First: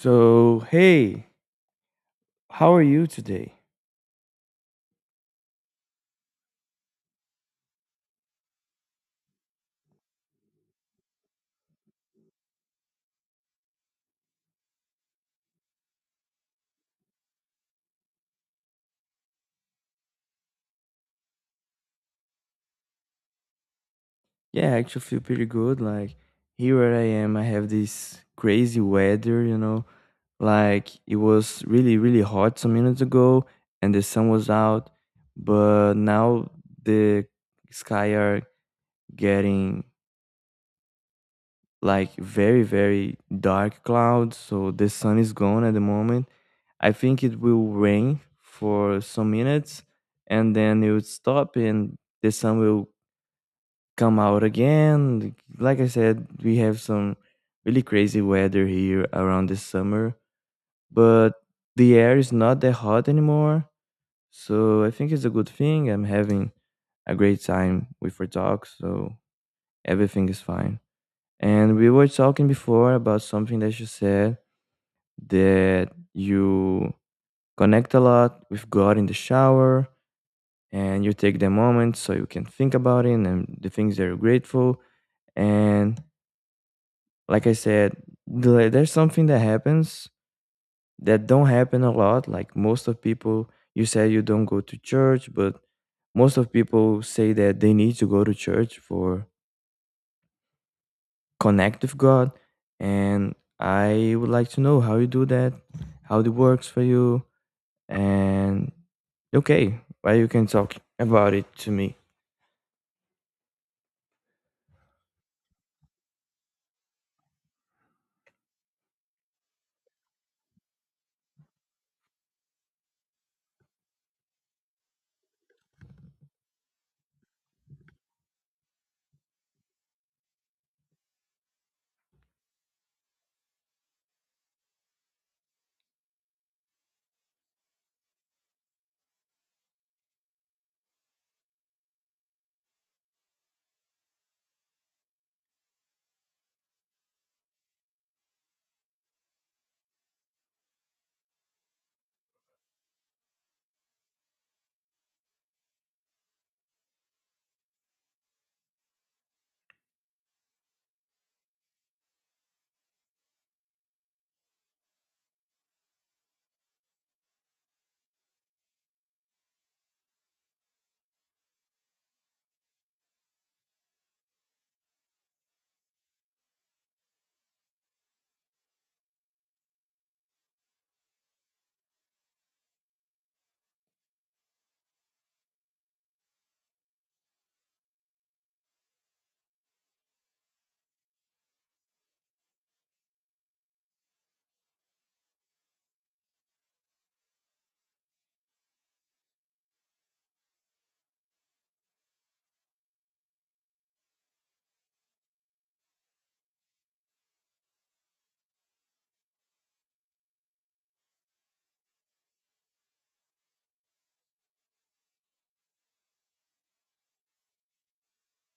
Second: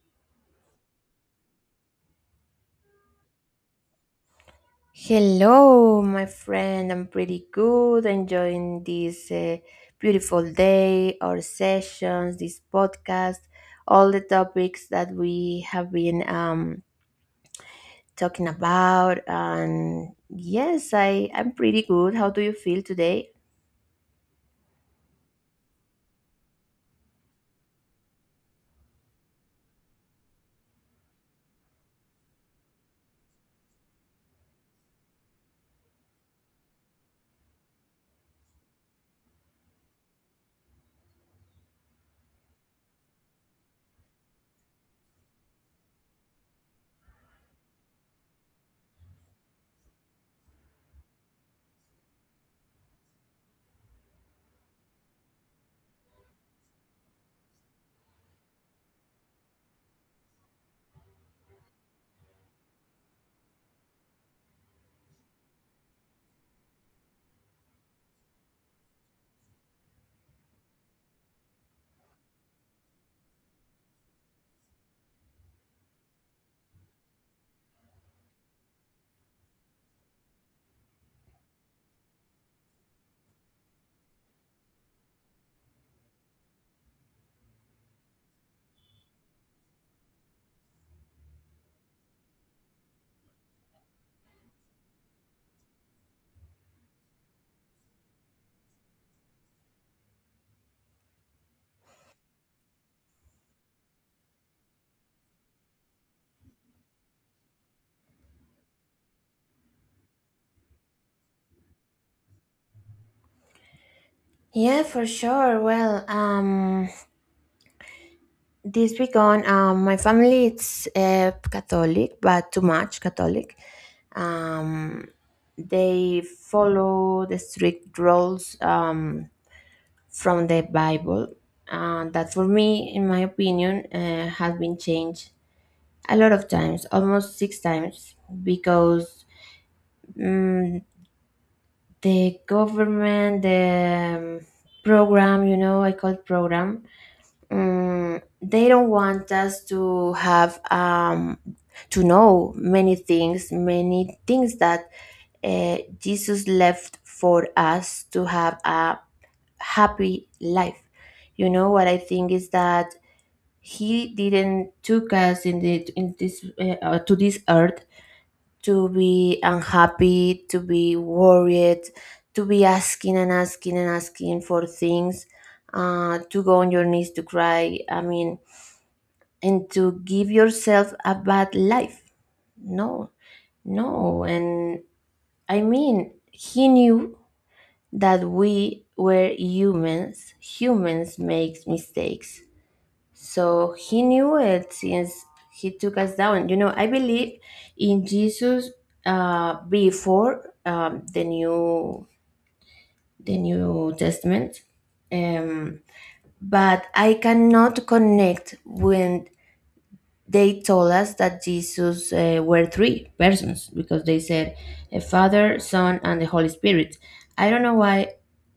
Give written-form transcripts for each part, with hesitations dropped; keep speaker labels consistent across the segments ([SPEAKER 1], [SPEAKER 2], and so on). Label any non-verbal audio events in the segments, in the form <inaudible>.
[SPEAKER 1] So, hey, how are you today?
[SPEAKER 2] Hello, my friend. I'm pretty good, enjoying this beautiful day, our sessions, this podcast, all the topics that we have been talking about. And yes, I'm pretty good. How do you feel today?
[SPEAKER 1] Yeah, I actually feel pretty good. Like, here where I am, I have this crazy weather, you know. Like, it was really, really hot some minutes ago and the sun was out, but now the sky are getting like very, very dark clouds. So, the sun is gone at the moment. I think it will rain for some minutes and then it will stop and the sun will come out again. Like I said, we have some really crazy weather here around this summer, but the air is not that hot anymore. So I think it's a good thing. I'm having a great time with our talk, so everything is fine. And we were talking before about something that you said that you connect a lot with God in the shower and you take the moment so you can think about it and the things that you're grateful. And like I said, there's something that happens that don't happen a lot. Like most of people, you said you don't go to church, but most of people say that they need to go to church for connect with God. And I would like to know how you do that, how it works for you, and okay, well, you can talk about it to me.
[SPEAKER 2] Yeah, for sure. Well, this weekend, my family it's Catholic, but too much Catholic. Um, they follow the strict rules from the Bible. That for me, in my opinion, has been changed a lot of times, almost six times, because mm the government, the program, you know, I call it program. Mm, they don't want us to have to know many things, that Jesus left for us to have a happy life. You know what I think is that he didn't took us in this to this earth, to be unhappy, to be worried, to be asking and asking and asking for things, to go on your knees to cry, I mean, and to give yourself a bad life. No, no. And I mean, he knew that we were humans. Humans make mistakes. So he knew it since he took us down. You know, I believe in Jesus before the New Testament. Um, but I cannot connect with, they told us that Jesus were three persons because they said a Father, Son, and the Holy Spirit. I don't know why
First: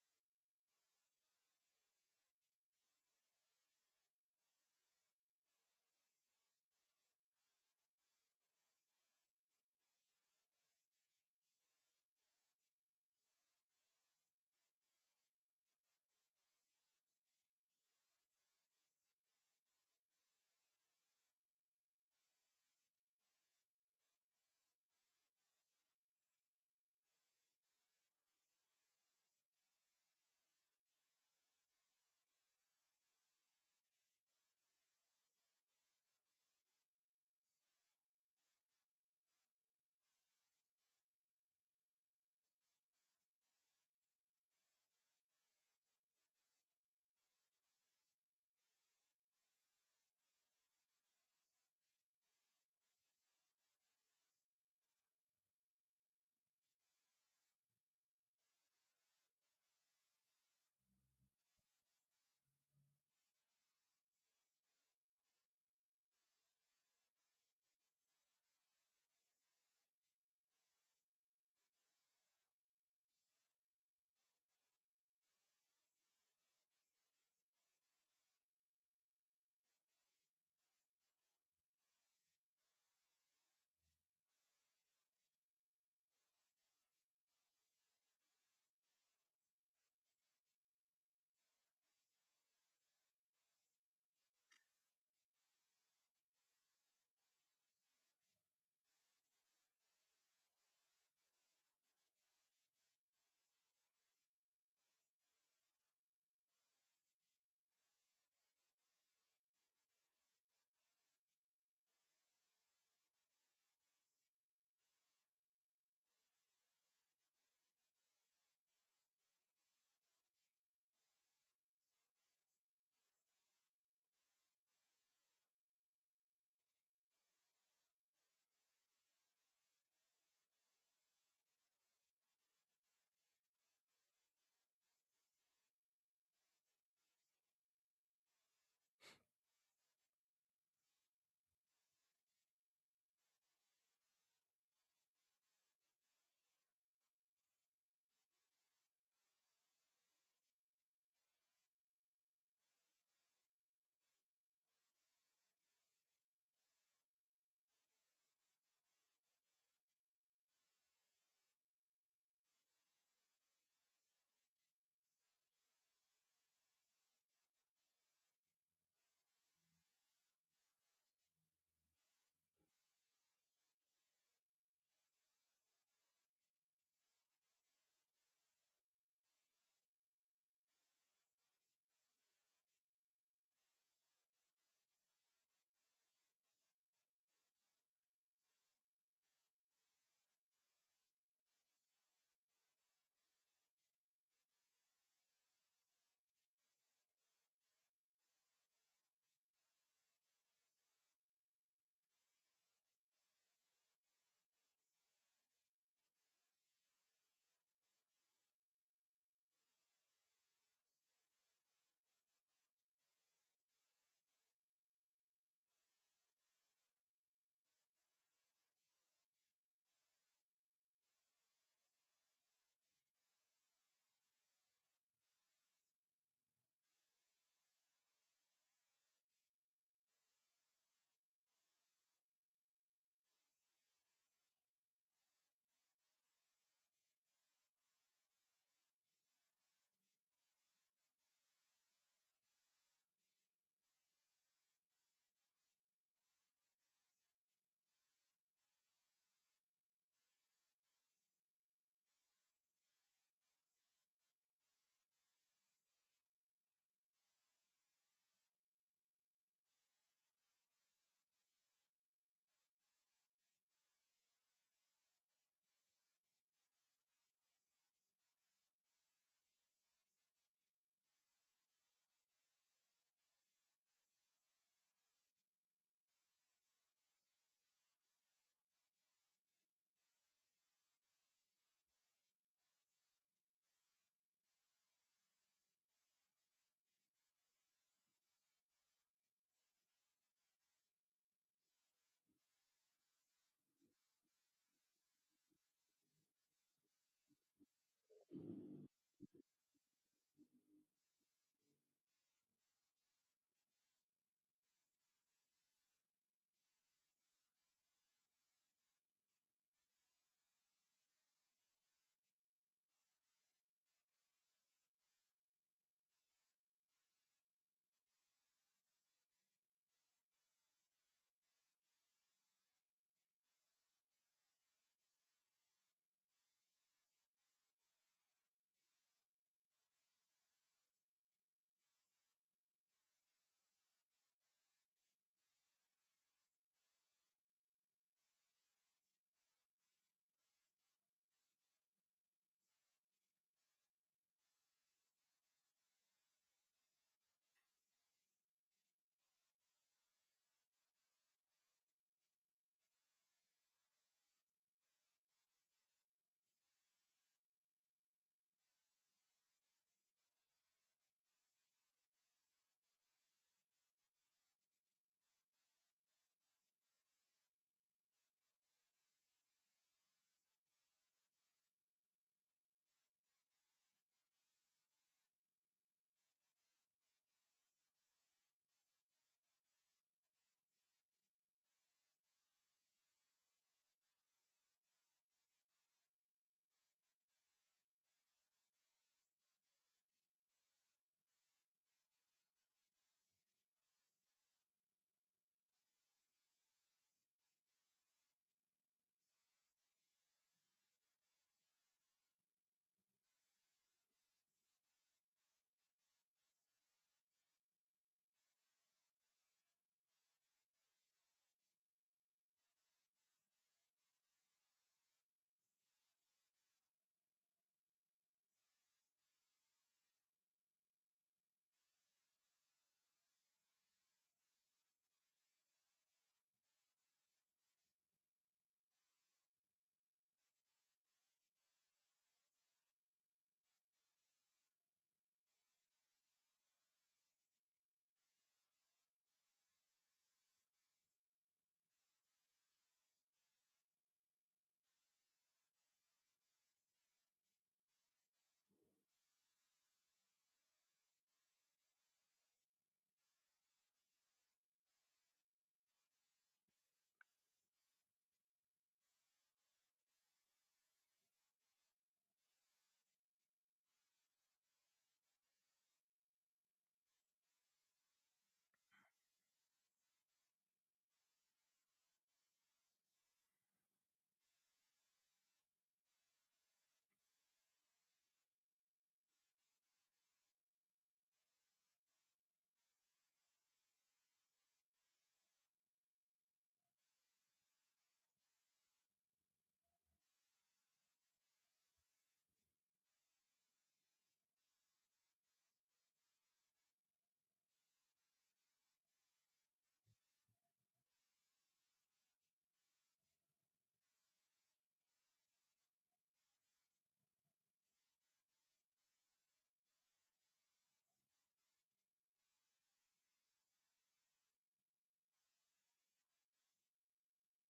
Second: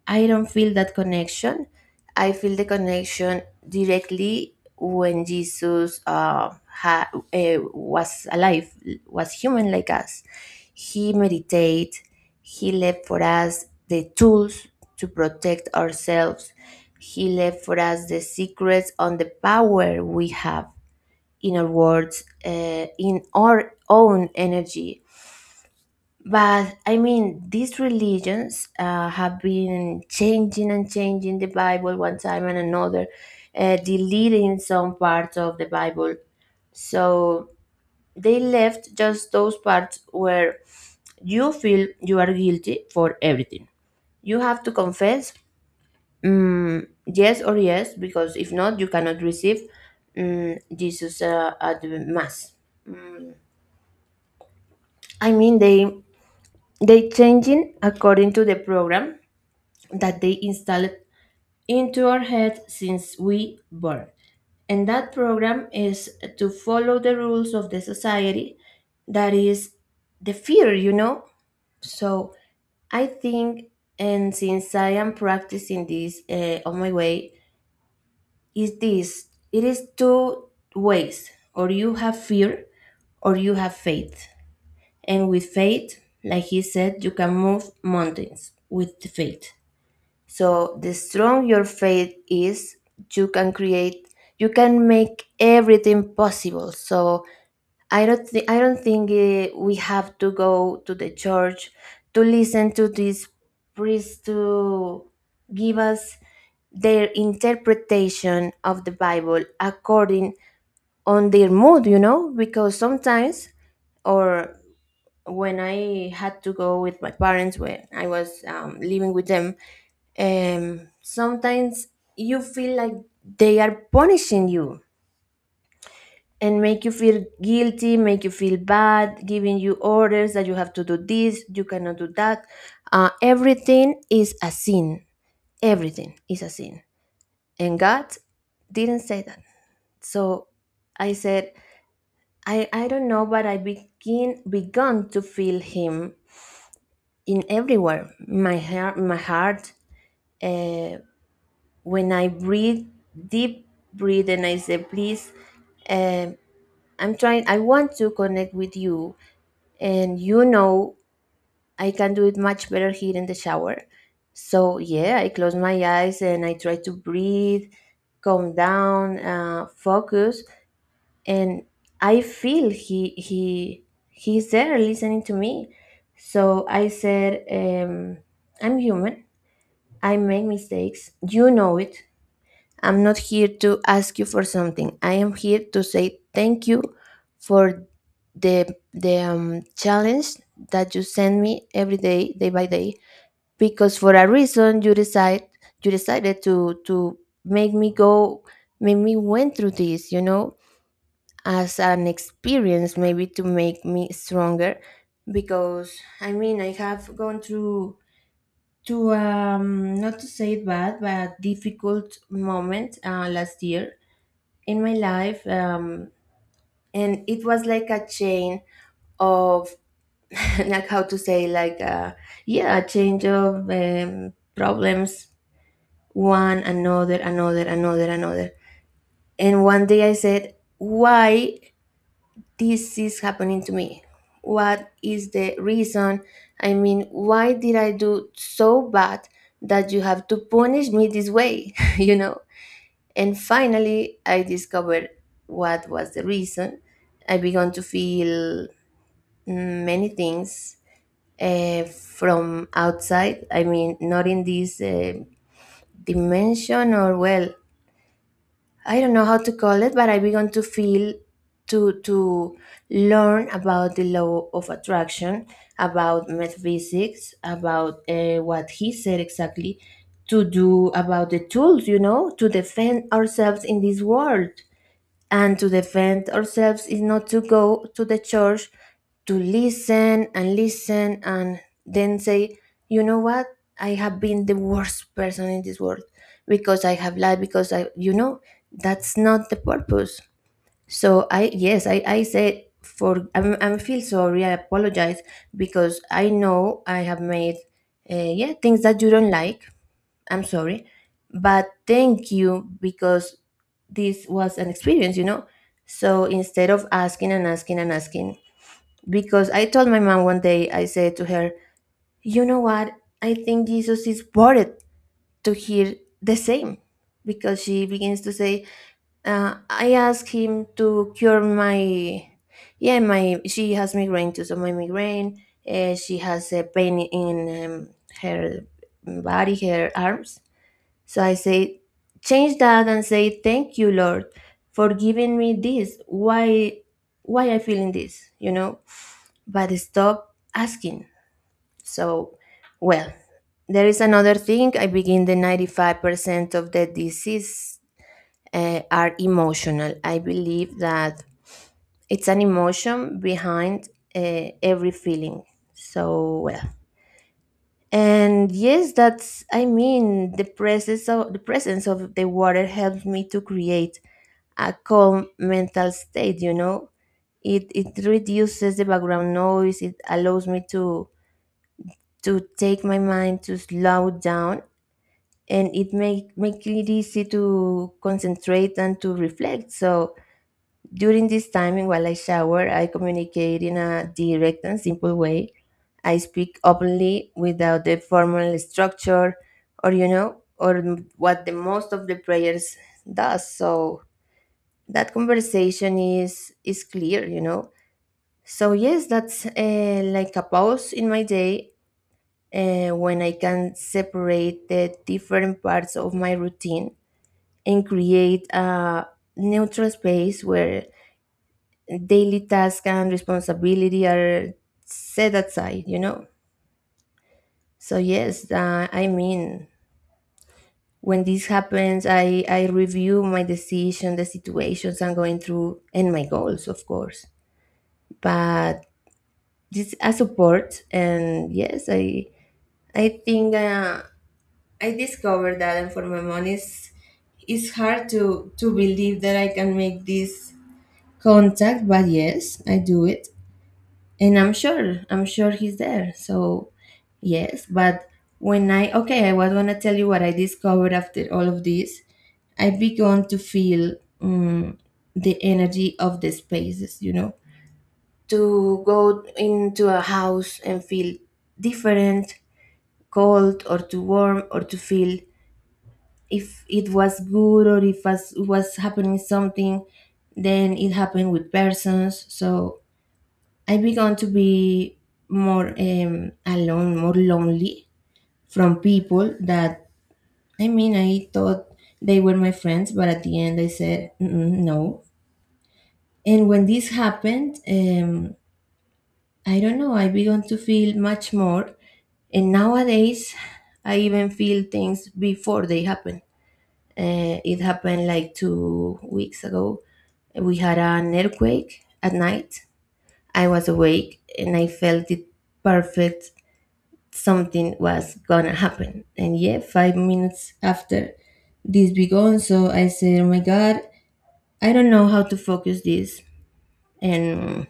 [SPEAKER 2] I don't feel that connection. I feel the connection directly when Jesus was alive, was human like us. He meditated, he left for us the tools to protect ourselves. He left for us the secrets on the power we have inner worlds, in our own energy. But I mean, these religions have been changing and changing the Bible one time and another, deleting some parts of the Bible. So they left just those parts where you feel you are guilty for everything. You have to confess, yes or yes, because if not, you cannot receive, Jesus at the Mass. I mean, they changing according to the program that they installed into our head since we born. And that program is to follow the rules of the society, that is the fear, you know? So I think, and since I am practicing this on my way, is this it is two ways: or you have fear or you have faith. And with faith, like he said, you can move mountains with the faith. So the strong your faith is, you can create, you can make everything possible. So I don't think we have to go to the church to listen to these priests to give us their interpretation of the Bible according on their mood, you know, because sometimes, or when I had to go with my parents when I was living with them, sometimes you feel like they are punishing you and make you feel guilty, make you feel bad, giving you orders that you have to do this, you cannot do that. Everything is a sin. Everything is a sin. And God didn't say that. So I said, I don't know, but I begin begun to feel Him in everywhere. My heart, uh, when I breathe deep breathe and I say please, um, I want to connect with you, and you know I can do it much better here in the shower. So yeah, I close my eyes and I try to breathe, calm down, focus, and I feel he's there listening to me. So I said, I'm human. I make mistakes. You know it. I'm not here to ask you for something. I am here to say thank you for the the challenge that you send me every day, day by day. Because for a reason, you decided to make me go, make me went through this. You know, as an experience, maybe to make me stronger. Because I mean, I have gone through to, not to say it bad, but a difficult moment last year in my life. Um, and it was like a chain of <laughs> like, how to say, like yeah, a change of problems, one another, another, another, another. And one day I said, why this is happening to me? What is the reason? I mean, why did I do so bad that you have to punish me this way? <laughs> You know? And finally, I discovered what was the reason. I began to feel, many things from outside. I mean, not in this dimension, or well, I don't know how to call it, but I began to feel, to learn about the law of attraction, about metaphysics, about what he said exactly to do about the tools, you know, to defend ourselves in this world. And to defend ourselves is not to go to the church to listen and listen and then say, you know what, I have been the worst person in this world, because I have lied, because I, you know, that's not the purpose. So I, yes, I said, I'm feel sorry, I apologize because I know I have made, yeah, things that you don't like. I'm sorry, but thank you because this was an experience, you know? So instead of asking and asking and asking, because I told my mom one day, I said to her, you know what? I think Jesus is bored to hear the same. Because she begins to say, I asked him to cure my, yeah, my, she has migraine too, so my migraine, she has a pain in, her body, her arms. So I say, change that and say, thank you, Lord, for giving me this. Why I feeling this, you know? But stop asking. So, well, there is another thing. I begin, the 95% of the disease are emotional. I believe that it's an emotion behind every feeling. So, well, and yes, that's, I mean, the presence of the water helps me to create a calm mental state, you know. It reduces the background noise, it allows me to take my mind to slow down, and it make it easy to concentrate and to reflect. So during this time and while I shower, I communicate in a direct and simple way. I speak openly without the formal structure, or or what the most of the prayers does. So that conversation is clear, you know. So yes, that's like a pause in my day, when I can separate the different parts of my routine and create a neutral space where daily tasks and responsibility are set aside, you know. So yes, I mean, when this happens, I review my decision, the situations I'm going through, and my goals, of course. But just a support. And yes, I think, I discovered that. And for my mom, it's hard to believe that I can make this contact. But yes, I do it. And I'm sure he's there. So yes. But when I, okay, I was going to tell you what I discovered after all of this, I began to feel, um, the energy of the spaces, you know, to go into a house and feel different, cold or too warm, or to feel if it was good or if was happening something. Then it happened with persons. So I began to be more alone, more lonely, from people that, I mean, I thought they were my friends, but at the end I said, "Mm-mm, no." And when this happened, I don't know, I began to feel much more. And nowadays, I even feel things before they happen. It happened like 2 weeks ago. We had an earthquake at night. I was awake and I felt the perfect, something was gonna happen. And yeah, 5 minutes after this began, so I said, oh my God, I don't know how to focus this. And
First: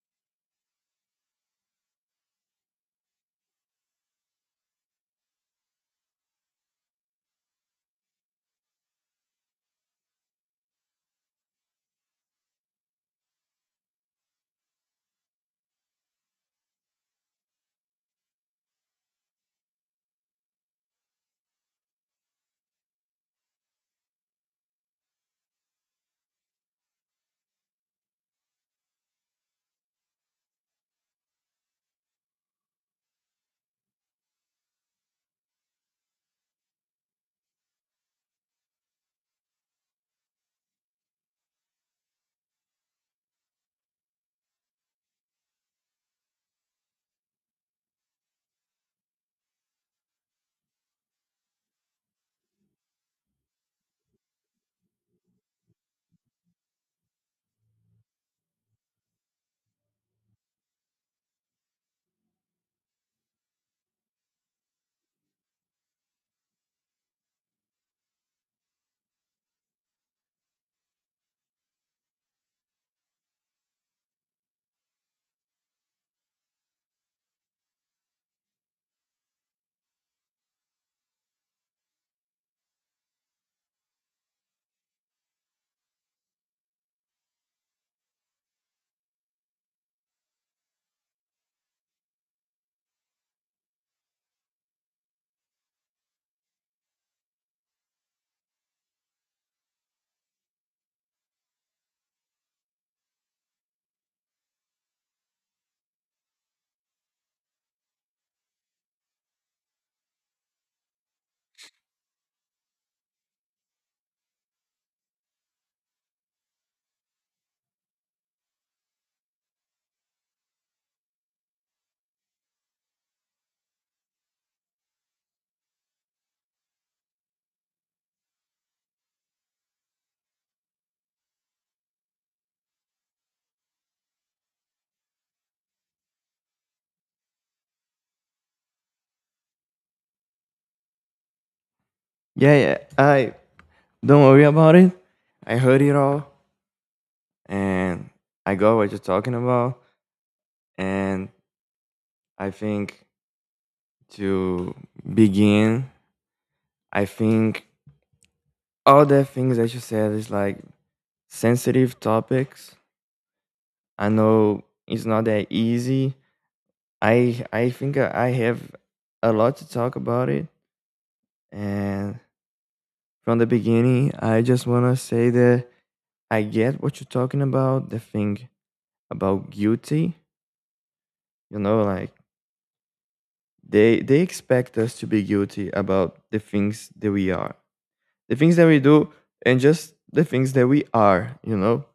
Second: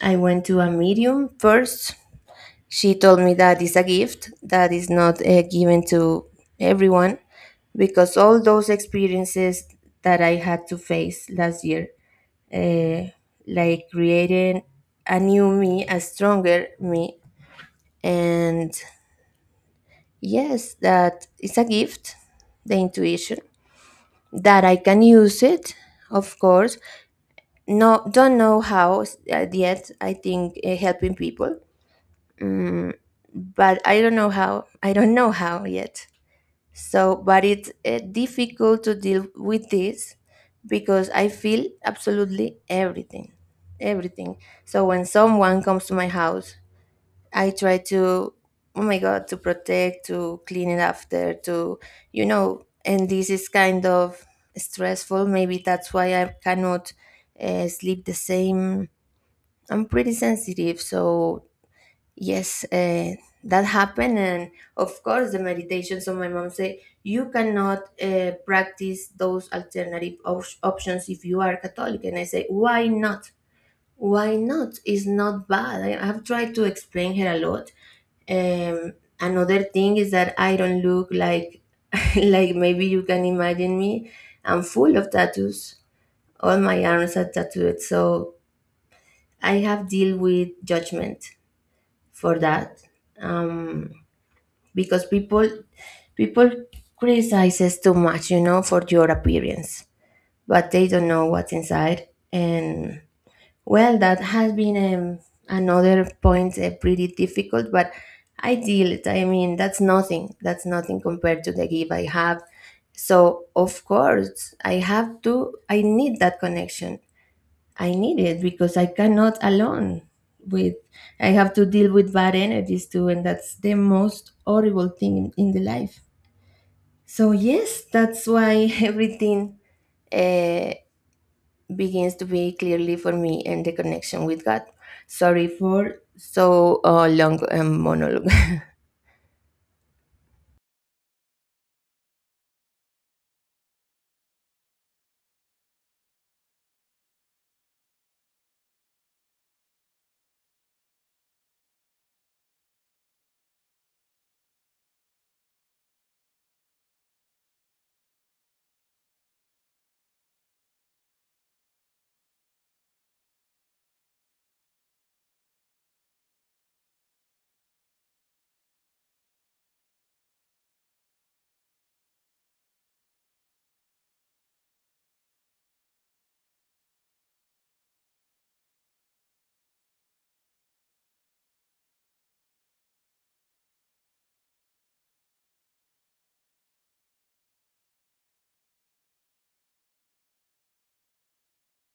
[SPEAKER 2] I went to a medium first. She told me that is a gift that is not given to everyone, because all those experiences that I had to face last year, uh, like creating a new me, a stronger me, and yes, that is a gift, the intuition, that I can use it, of course. No, don't know how yet. I think helping people, mm, but I don't know how. I don't know how yet. So, but it's difficult to deal with this because I feel absolutely everything, everything. So when someone comes to my house, I try to, oh my God, to protect, to clean it after, to, and this is kind of stressful. Maybe that's why I cannot sleep the same. I'm pretty sensitive. So, yes, that happened. And of course, the meditations of my mom say, you cannot practice those alternative options if you are Catholic. And I say, why not? Why not? It's not bad. I have tried to explain her a lot. um, Another thing is that I don't look like <laughs> like maybe you can imagine me. I'm full of tattoos. All my arms are tattooed, so I have deal with judgment for that. Um, because people criticizes too much, you know, for your appearance, but they don't know what's inside. And well, that has been another point, pretty difficult, but I deal it. I mean, that's nothing. That's nothing compared to the give I have. So, of course, I need that connection. I need it because I cannot alone with, I have to deal with bad energies too, and that's the most horrible thing in the life. So, yes, that's why <laughs> everything. Uh, Begins to be clearly for me and the connection with God. Sorry for so long monologue. <laughs>
[SPEAKER 1] Yeah, yeah. I don't worry about it. I heard it all, and I got what you're talking about, and I think to begin, I think all the things that you said is like sensitive topics. I know it's not that easy. I think I have a lot to talk about it. And from the beginning, I just want to say that I get what you're talking about, the thing about guilty. You know, like they expect us to be guilty about the things that we are, the things that we do, and just the things that we are.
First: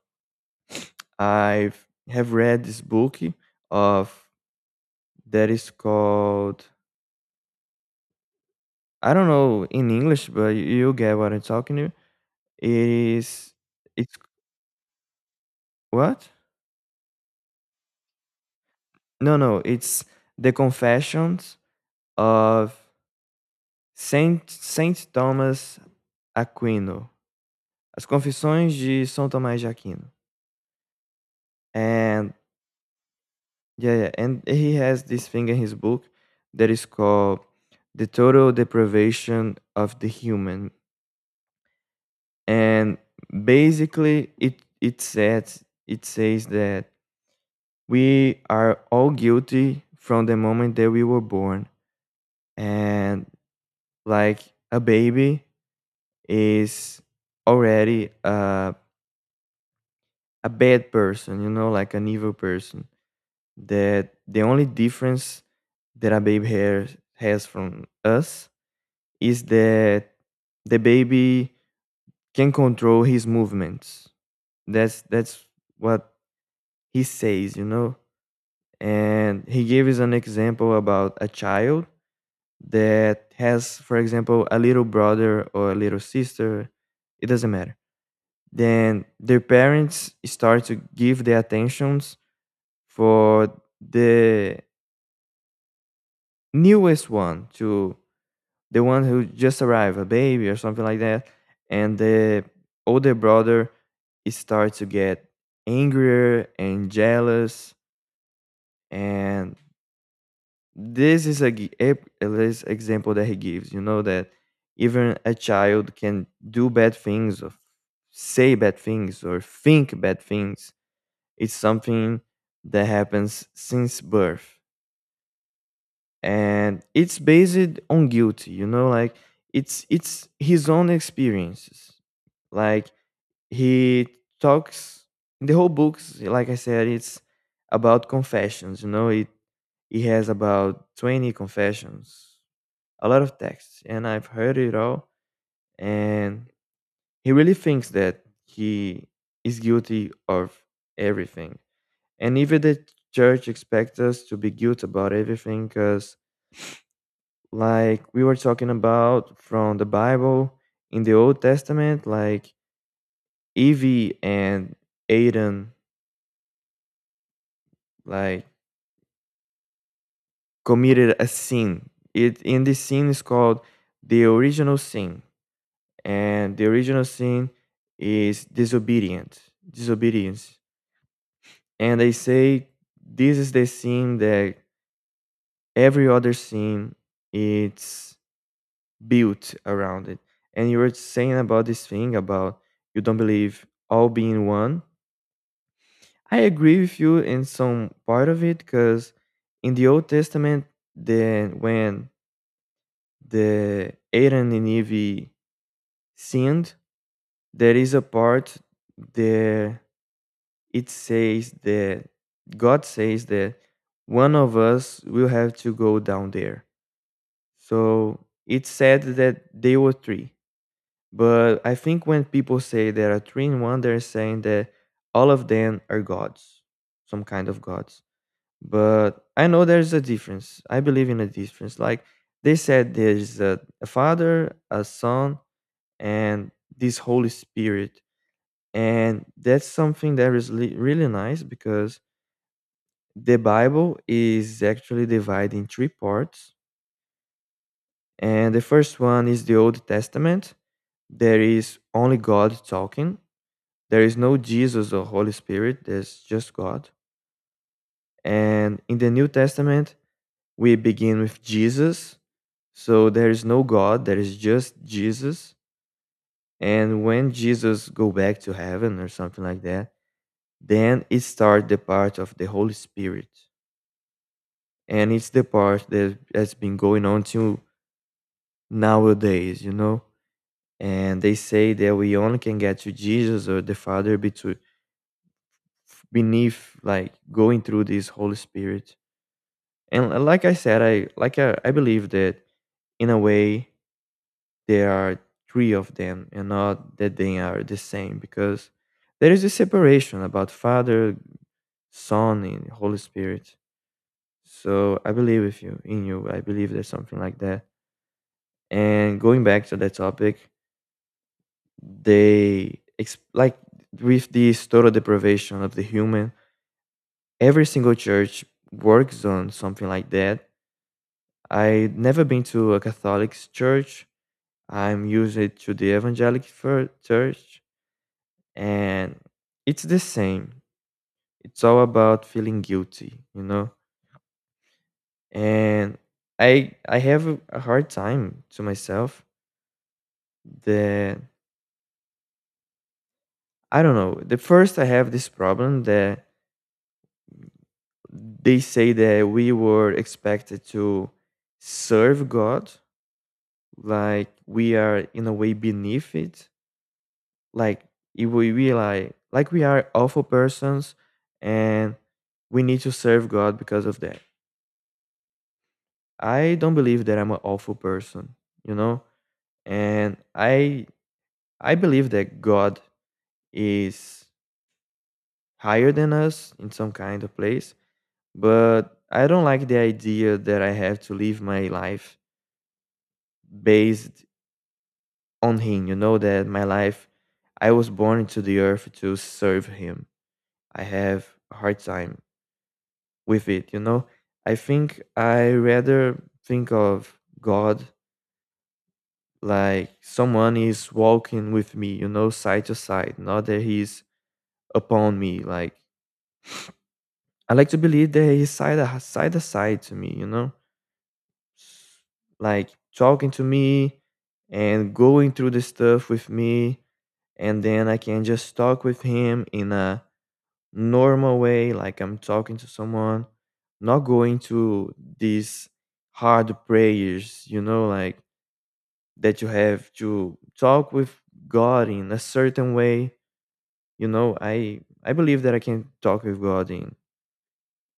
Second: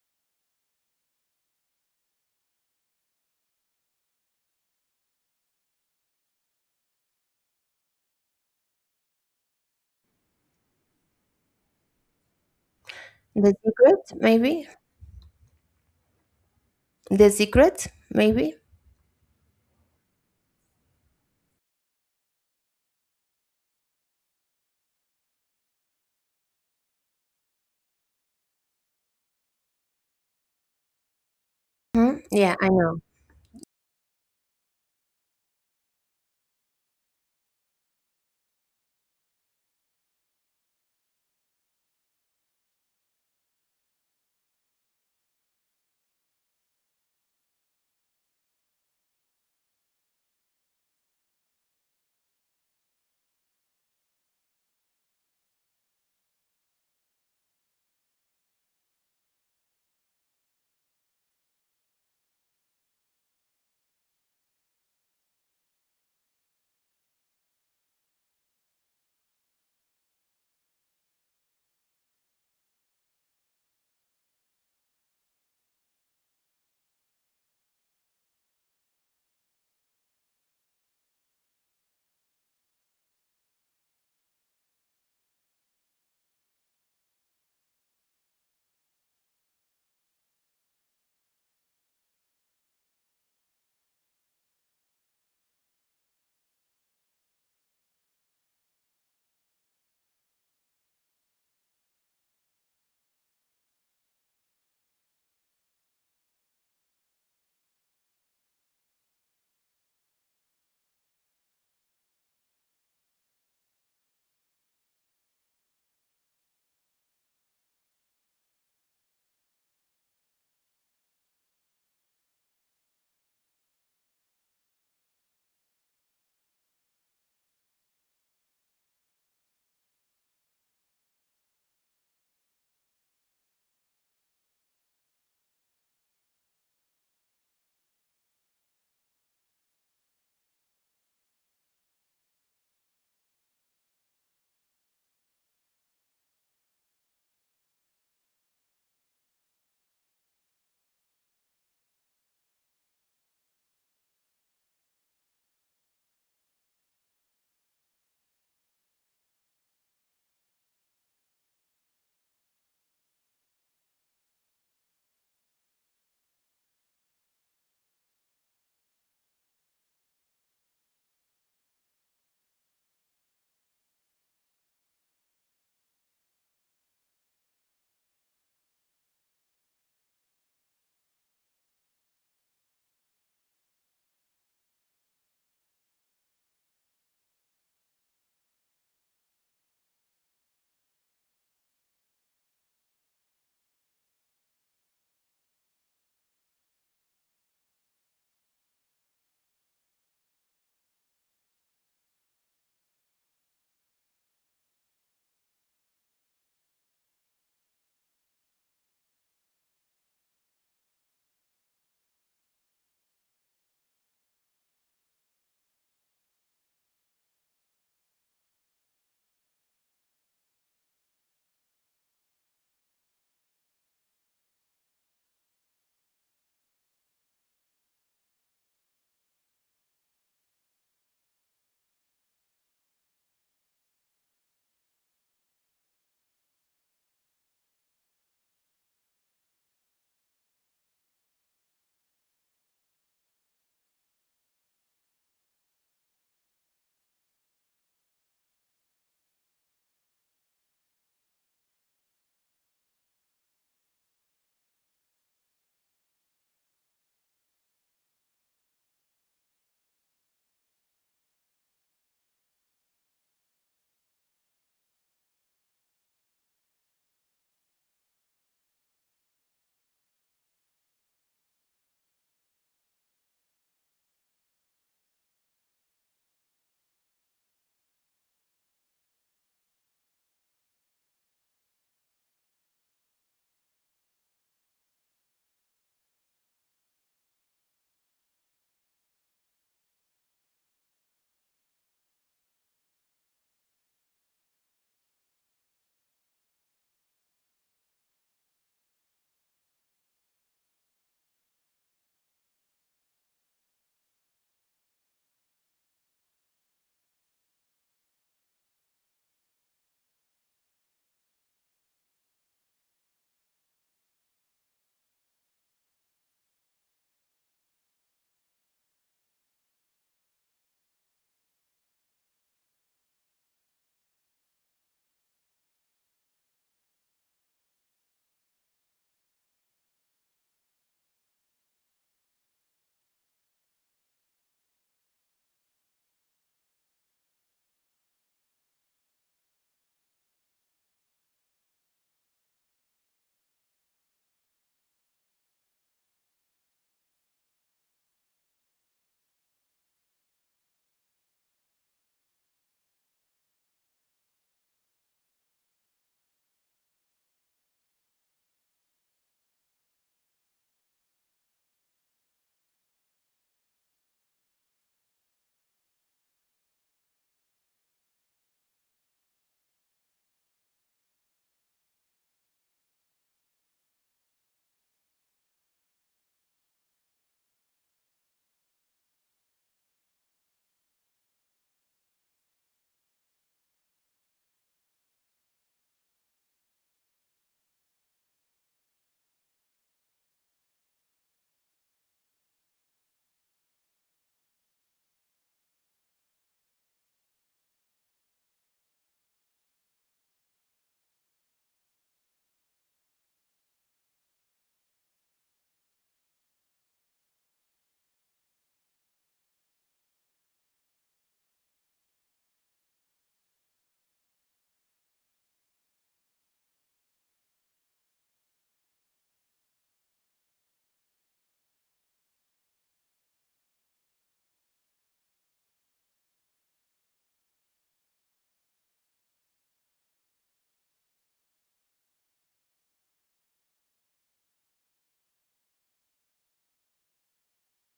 [SPEAKER 1] I have read this book of that is called, I don't know in English, but you get what I'm talking to. It
[SPEAKER 2] The
[SPEAKER 1] is.
[SPEAKER 2] secret,
[SPEAKER 1] It's
[SPEAKER 2] maybe?
[SPEAKER 1] what
[SPEAKER 2] The secret, maybe?
[SPEAKER 1] No, no, it's the confessions of Saint Thomas Aquino, as confissões de são tomás de aquino.
[SPEAKER 2] Mhm.
[SPEAKER 1] And
[SPEAKER 2] Yeah, I know.
[SPEAKER 1] yeah, yeah. And he has this thing in his book that is called The Total Deprivation of the Human. And basically it says that we are all guilty from the moment that we were born. And like a baby is already a bad person, you know, like an evil person. That the only difference that a baby has from us is that the baby can control his movements. That's what he says, you know. And he gives an example about a child that has, for example, a little brother or a little sister. It doesn't matter. Then their parents start to give the attentions for the newest one, to the one who just arrived, a baby or something like that, and the older brother starts to get angrier and jealous, and this is a this example that he gives. You know that even a child can do bad things or say bad things or think bad things. It's something that happens since birth. And it's based on guilty, you know, like it's his own experiences. Like he talks the whole books. Like I said, it's about confessions, you know. It He has about 20 confessions, a lot of texts, and I've heard it all. And he really thinks that he is guilty of everything. And even the church expects us to be guilty about everything, because like we were talking about from the Bible, in the Old Testament, like Evie and Aiden like committed a sin. It In this sin is called the original sin, and the original sin is disobedience. And they say this is the sin that every other sin it's built around it. And you were saying about this thing about you don't believe all being one. I agree with you in some part of it because in the Old Testament, the when the Aaron and Eve sinned, there is a part there, it says that God says that one of us will have to go down there. So it said that they were three, but I think when people say there are three in one, they're saying that all of them are gods, some kind of gods. But I know there's a difference. I believe in a difference. Like they said, there's a father, a son, and this Holy Spirit, and that's something that is really nice because the Bible is actually divided in three parts, and the first one is the Old Testament. There is only God talking. There is no Jesus or Holy Spirit. There's just God. And in the New Testament, we begin with Jesus. So there is no God, there is just Jesus. And when Jesus go back to heaven or something like that, then it start the part of the Holy Spirit. And it's the part that has been going on till nowadays, you know? And they say that we only can get to Jesus or the Father between beneath like going through this Holy Spirit. And like I said, I believe that in a way there are three of them, and not that they are the same because there is a separation about father, son, and Holy Spirit. So I believe with you, in you I believe there's something like that. And going back to that topic, they like with this total deprivation of the human, every single church works on something like that. I never been to a Catholic church. I'm usually to the evangelical church. And it's the same. It's all about feeling guilty, you know? And I have a hard time to myself that I don't know. The first, I have this problem that they say that we were expected to serve God, like we are in a way beneath it. Like if we like we are awful persons and we need to serve God because of that. I don't believe that I'm an awful person, you know? And I believe that God is higher than us in some kind of place, but I don't like the idea that I have to live my life based on him. You know that my life, I was born into the earth to serve him. I have a hard time with it, you know? I think I rather think of God like someone is walking with me, you know, side to side, not that he's upon me. Like I like to believe that he's side to side to me, you know, like talking to me and going through the stuff with me, and then I can just talk with him in a normal way, like I'm talking to someone, not going to these hard prayers, you know, like that you have to talk with God in a certain way. You know, I believe that I can talk with God in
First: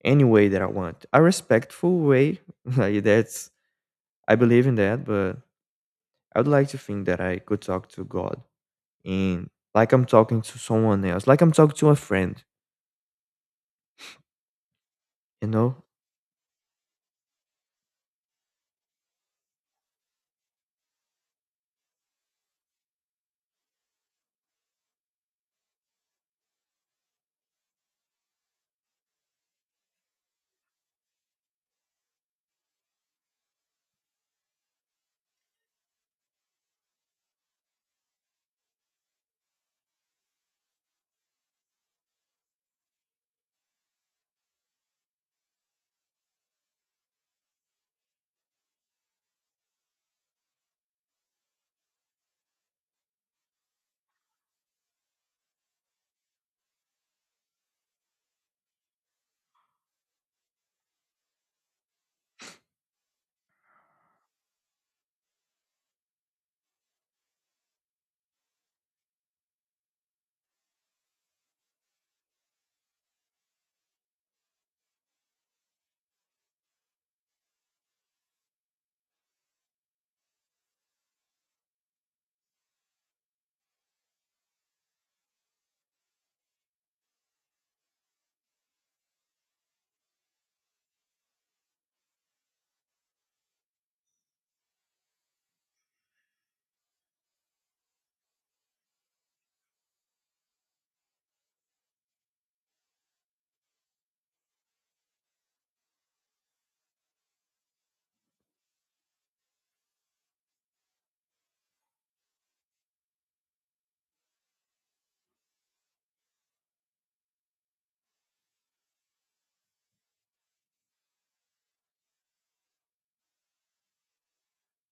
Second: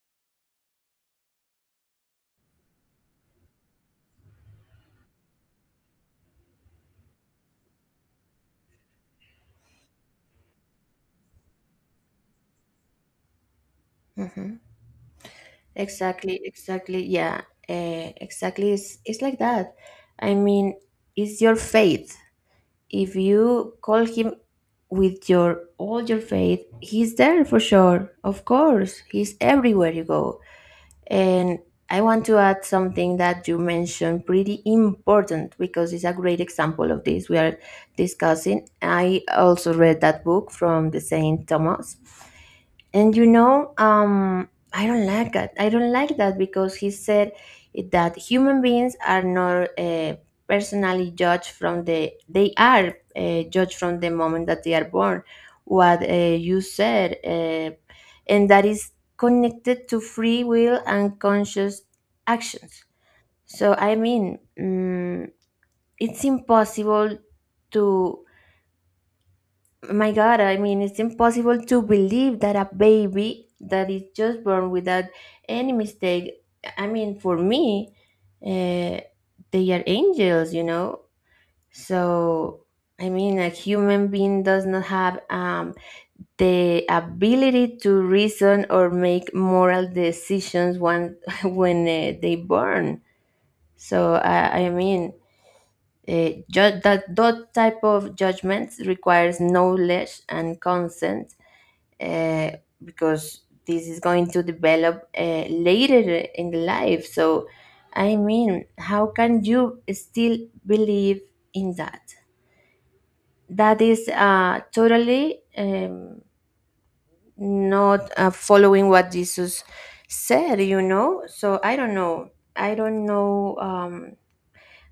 [SPEAKER 1] any way that I want. A respectful way, <laughs> like that's, I believe in that, but I would like to think that I could talk to God in, like I'm talking to someone else, like I'm talking to a friend,
[SPEAKER 2] Hmm.
[SPEAKER 1] you know?
[SPEAKER 2] Exactly, exactly. Yeah, exactly. It's like that. I mean, it's your faith. If you call him with your all your faith, he's there for sure. Of course, he's everywhere you go. And I want to add something that you mentioned pretty important because it's a great example of this we are discussing. I also read that book from the Saint Thomas. And I don't like that. I don't like that because he said that human beings are not personally judged from the. They are judged from the moment that they are born. What you said, and that is connected to free will and conscious actions. So I mean, it's impossible to, my God, I mean, it's impossible to believe that a baby that is just born without any mistake. I mean, for me, uh, they are angels, you know? So, I mean, a human being does not have the ability to reason or make moral decisions when, <laughs> when they born. So, I mean, that type of judgments requires knowledge and consent, uh, because this is going to develop later in life. So, I mean, how can you still believe in that? That is totally not following what Jesus said, you know? So, I don't know. I don't know.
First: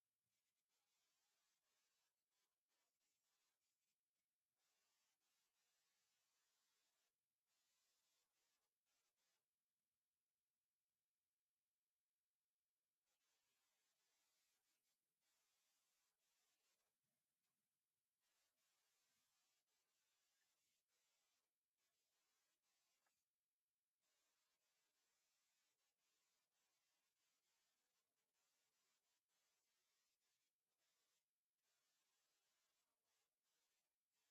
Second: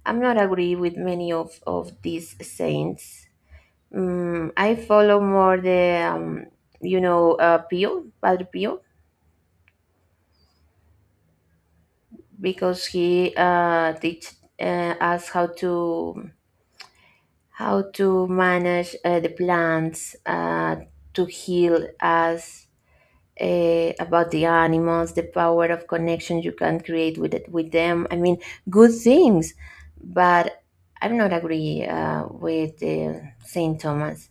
[SPEAKER 2] I'm not agree with many of these saints. Mm, I follow more the Pio Padre Pio because he teach us how to manage the plants, to heal us, about the animals, the power of connection you can create with it, with them. I mean, good things, but I'm not agree with Saint Thomas.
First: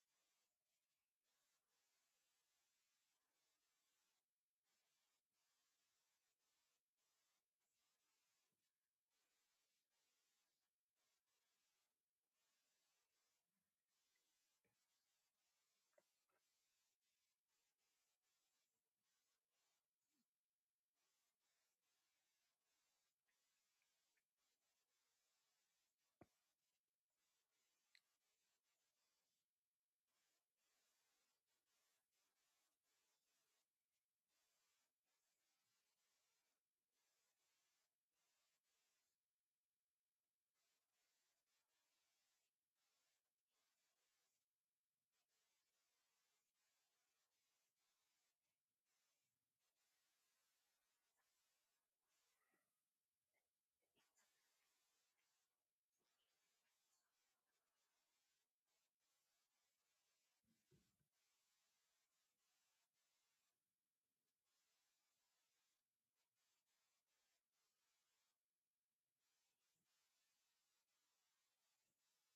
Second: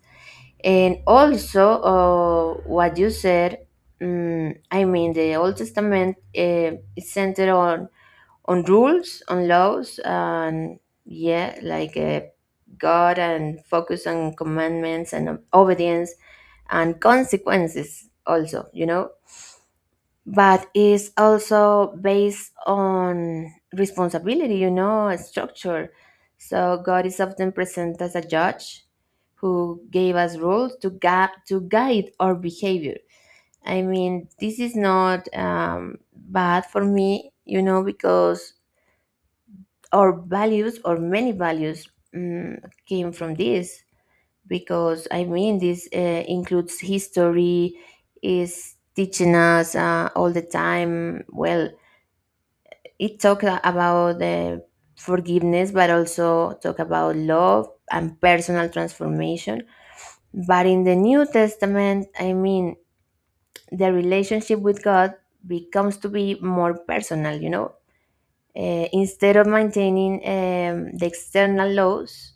[SPEAKER 2] And also, what you said, I mean, the Old Testament is centered on rules, on laws, and yeah, like God, and focus on commandments and obedience and consequences. Also, you know, but it's also based on responsibility, you know, a structure. So God is often present as a judge who gave us rules to to guide our behavior. I mean, this is not bad for me, you know, because our values or many values um, came from this. Because I mean, this includes history, is teaching us all the time. Well, it talked about the forgiveness, but also talk about love and personal transformation. But in the New Testament, I mean, the relationship with God becomes to be more personal, you know. Instead of maintaining the external laws,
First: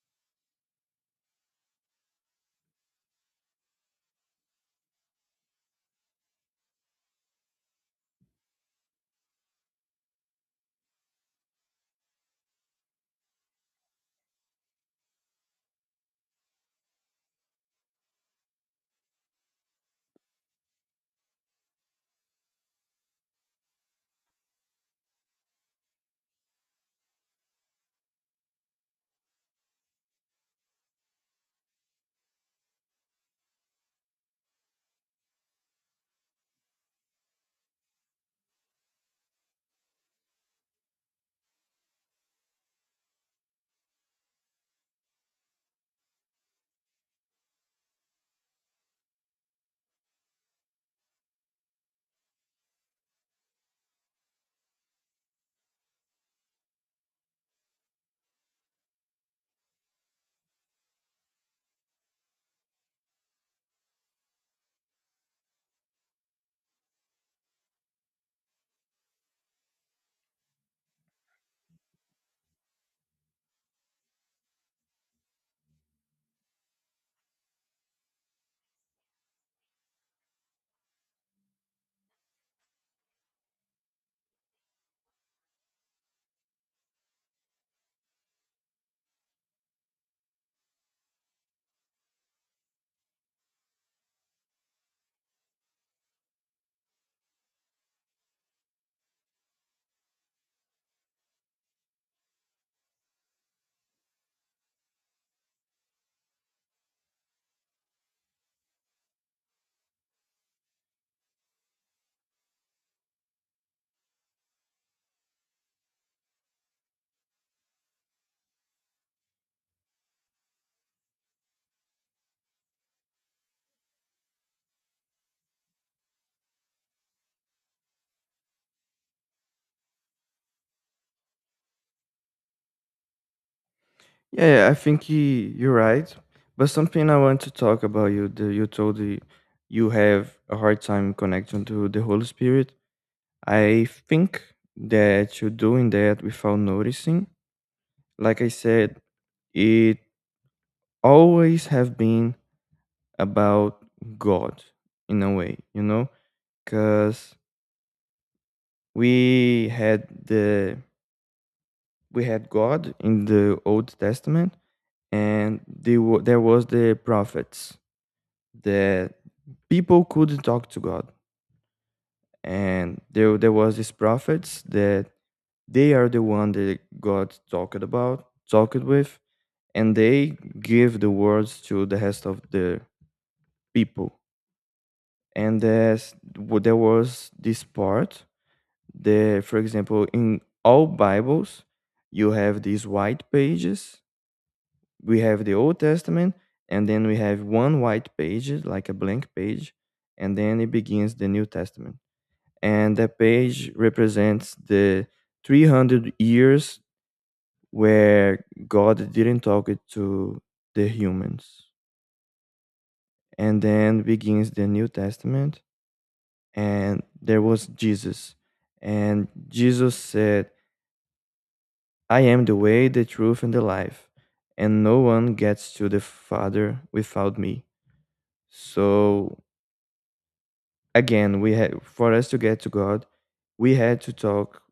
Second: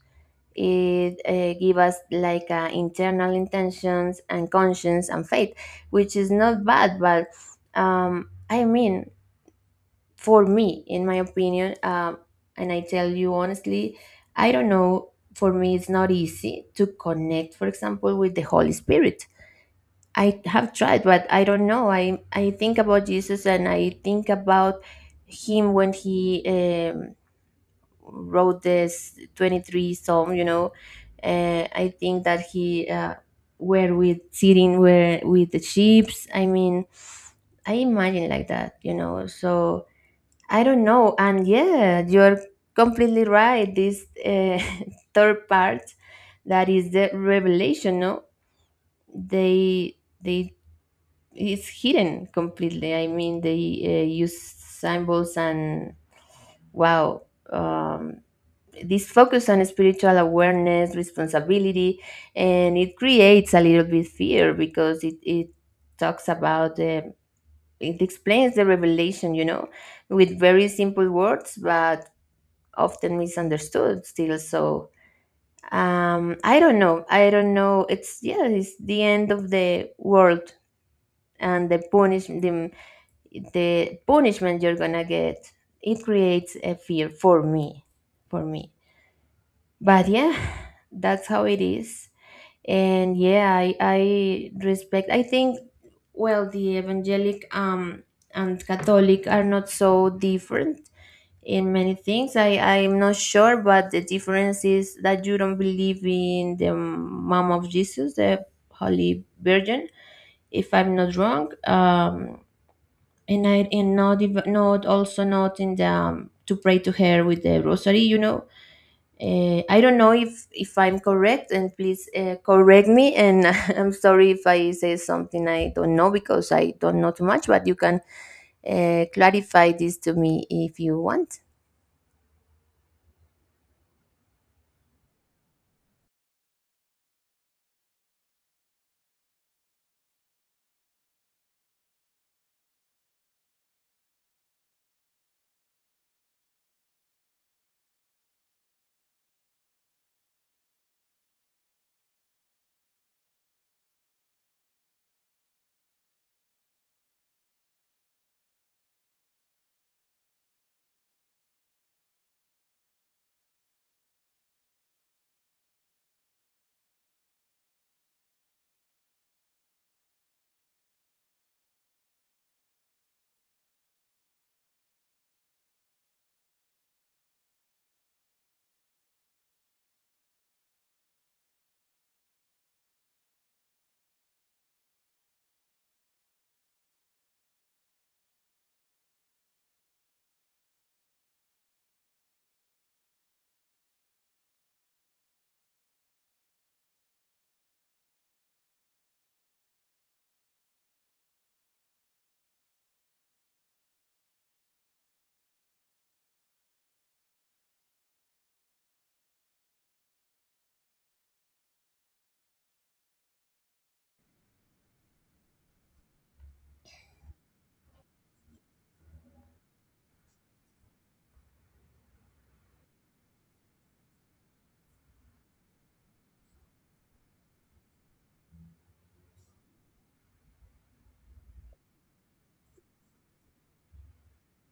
[SPEAKER 2] it gives us like internal intentions and conscience and faith, which is not bad, but I mean, for me in my opinion, and I tell you honestly, I don't know, for me it's not easy to connect for example with the Holy Spirit. I have tried, but I don't know. I think about Jesus, and I think about him when he um, wrote this 23rd psalm, you know. I think that he were with sitting where with the sheep. I mean, I imagine like that, you know. So I don't know. And yeah, you're completely right. This <laughs> third part that is the revelation, no? They it's hidden completely. I mean, they use symbols and wow. Um, this focus on spiritual awareness, responsibility, and it creates a little bit fear because it talks about it explains the revelation, you know, with very simple words, but often misunderstood still. So I don't know, I don't know, it's yeah, it's the end of the world and the punishment you're gonna get. It creates a fear for me, for me, but yeah. <sighs> That's how it is. And yeah, I respect, I think well, the evangelic and catholic are not so different in many things. I'm not sure, but the difference is that you don't believe in the mom of Jesus, the Holy Virgin, if I'm not wrong. And I and not even, not also not in the to pray to her with the rosary, you know. I don't know if I'm correct, and please correct me. And <laughs> I'm sorry if I say something I don't know because I don't know too much. But you can clarify this to me if you want.
[SPEAKER 1] Yeah, yeah, you're right. But something I want to talk about you, you told you have a hard time connecting to the Holy Spirit. I think that you're doing that without noticing. Like I said, it always have been about God in a way, you know, because we had the we had God in the Old Testament, and they there was the prophets that people could talk to God, and there was these prophets that they are the one that God talked about, talked with, and they give the words to the rest of the people. And there was this part. The For example, in all bibles you have these white pages. We have the Old Testament, and then we have one white page, like a blank page, and then it begins the New Testament. And that page represents the 300 years where God didn't talk it to the humans. And then begins the New Testament, and there was Jesus. And Jesus said, "I am the way, the truth, and the life, and no one gets to the Father without me." So again, we had, for us to get to God, we had to talk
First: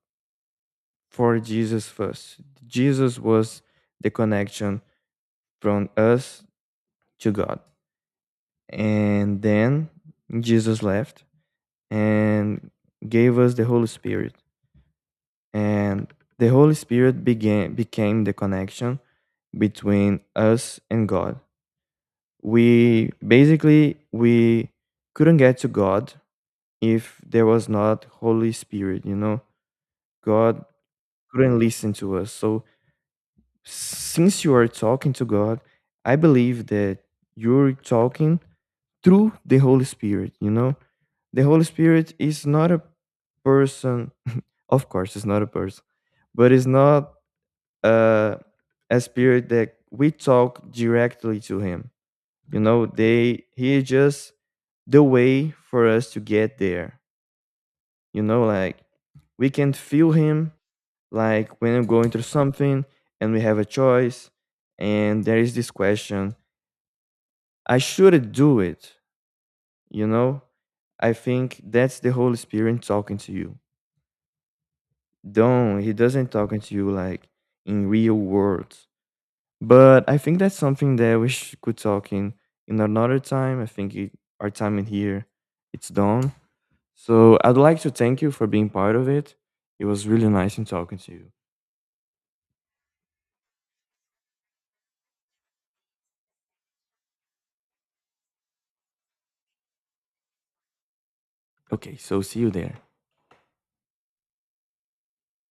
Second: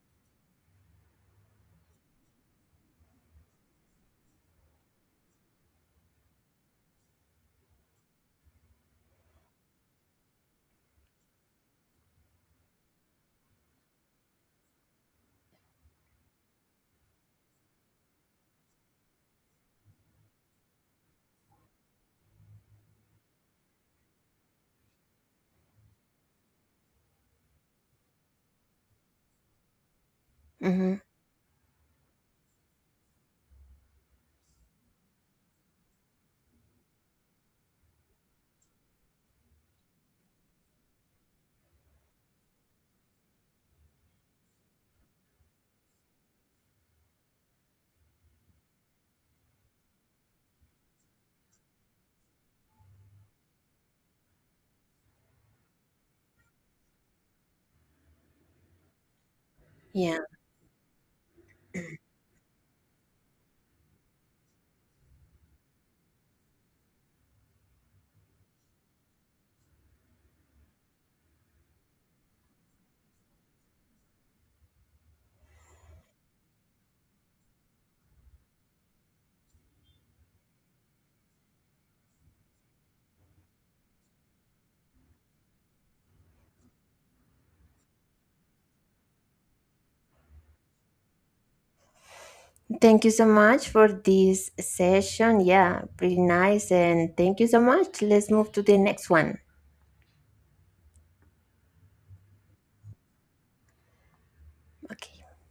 [SPEAKER 1] for Jesus first. Jesus was the connection from us to God. And then Jesus left and gave us the Holy Spirit. And the Holy Spirit became the connection between us and God. We basically we couldn't get to God if there was not Holy Spirit, you know. God
[SPEAKER 2] Mm-hmm.
[SPEAKER 1] couldn't listen to us. So since you are talking to God, I believe that you're talking through the Holy Spirit, you know. The Holy Spirit is not a person, <laughs> of course, it's not a person, but it's not uh, a spirit that we talk directly to him. You know, they he is just the way for us to get there. You know, like we can feel
[SPEAKER 2] Yeah.
[SPEAKER 1] him, like when I'm going through something and we have a choice, and there is this question, I should not do it, you know? I think that's the Holy Spirit talking to you. Don't He doesn't talking to you like in real world. But I think that's something that we could talk in another time. I think it, our time in here it's done. So I'd like to thank you for being part of it. It was really nice in talking to you.
[SPEAKER 2] Thank you so much for this session. Yeah, pretty nice. And thank you so much. Let's move to the next one.
[SPEAKER 1] Okay, so see you there.
[SPEAKER 2] Okay.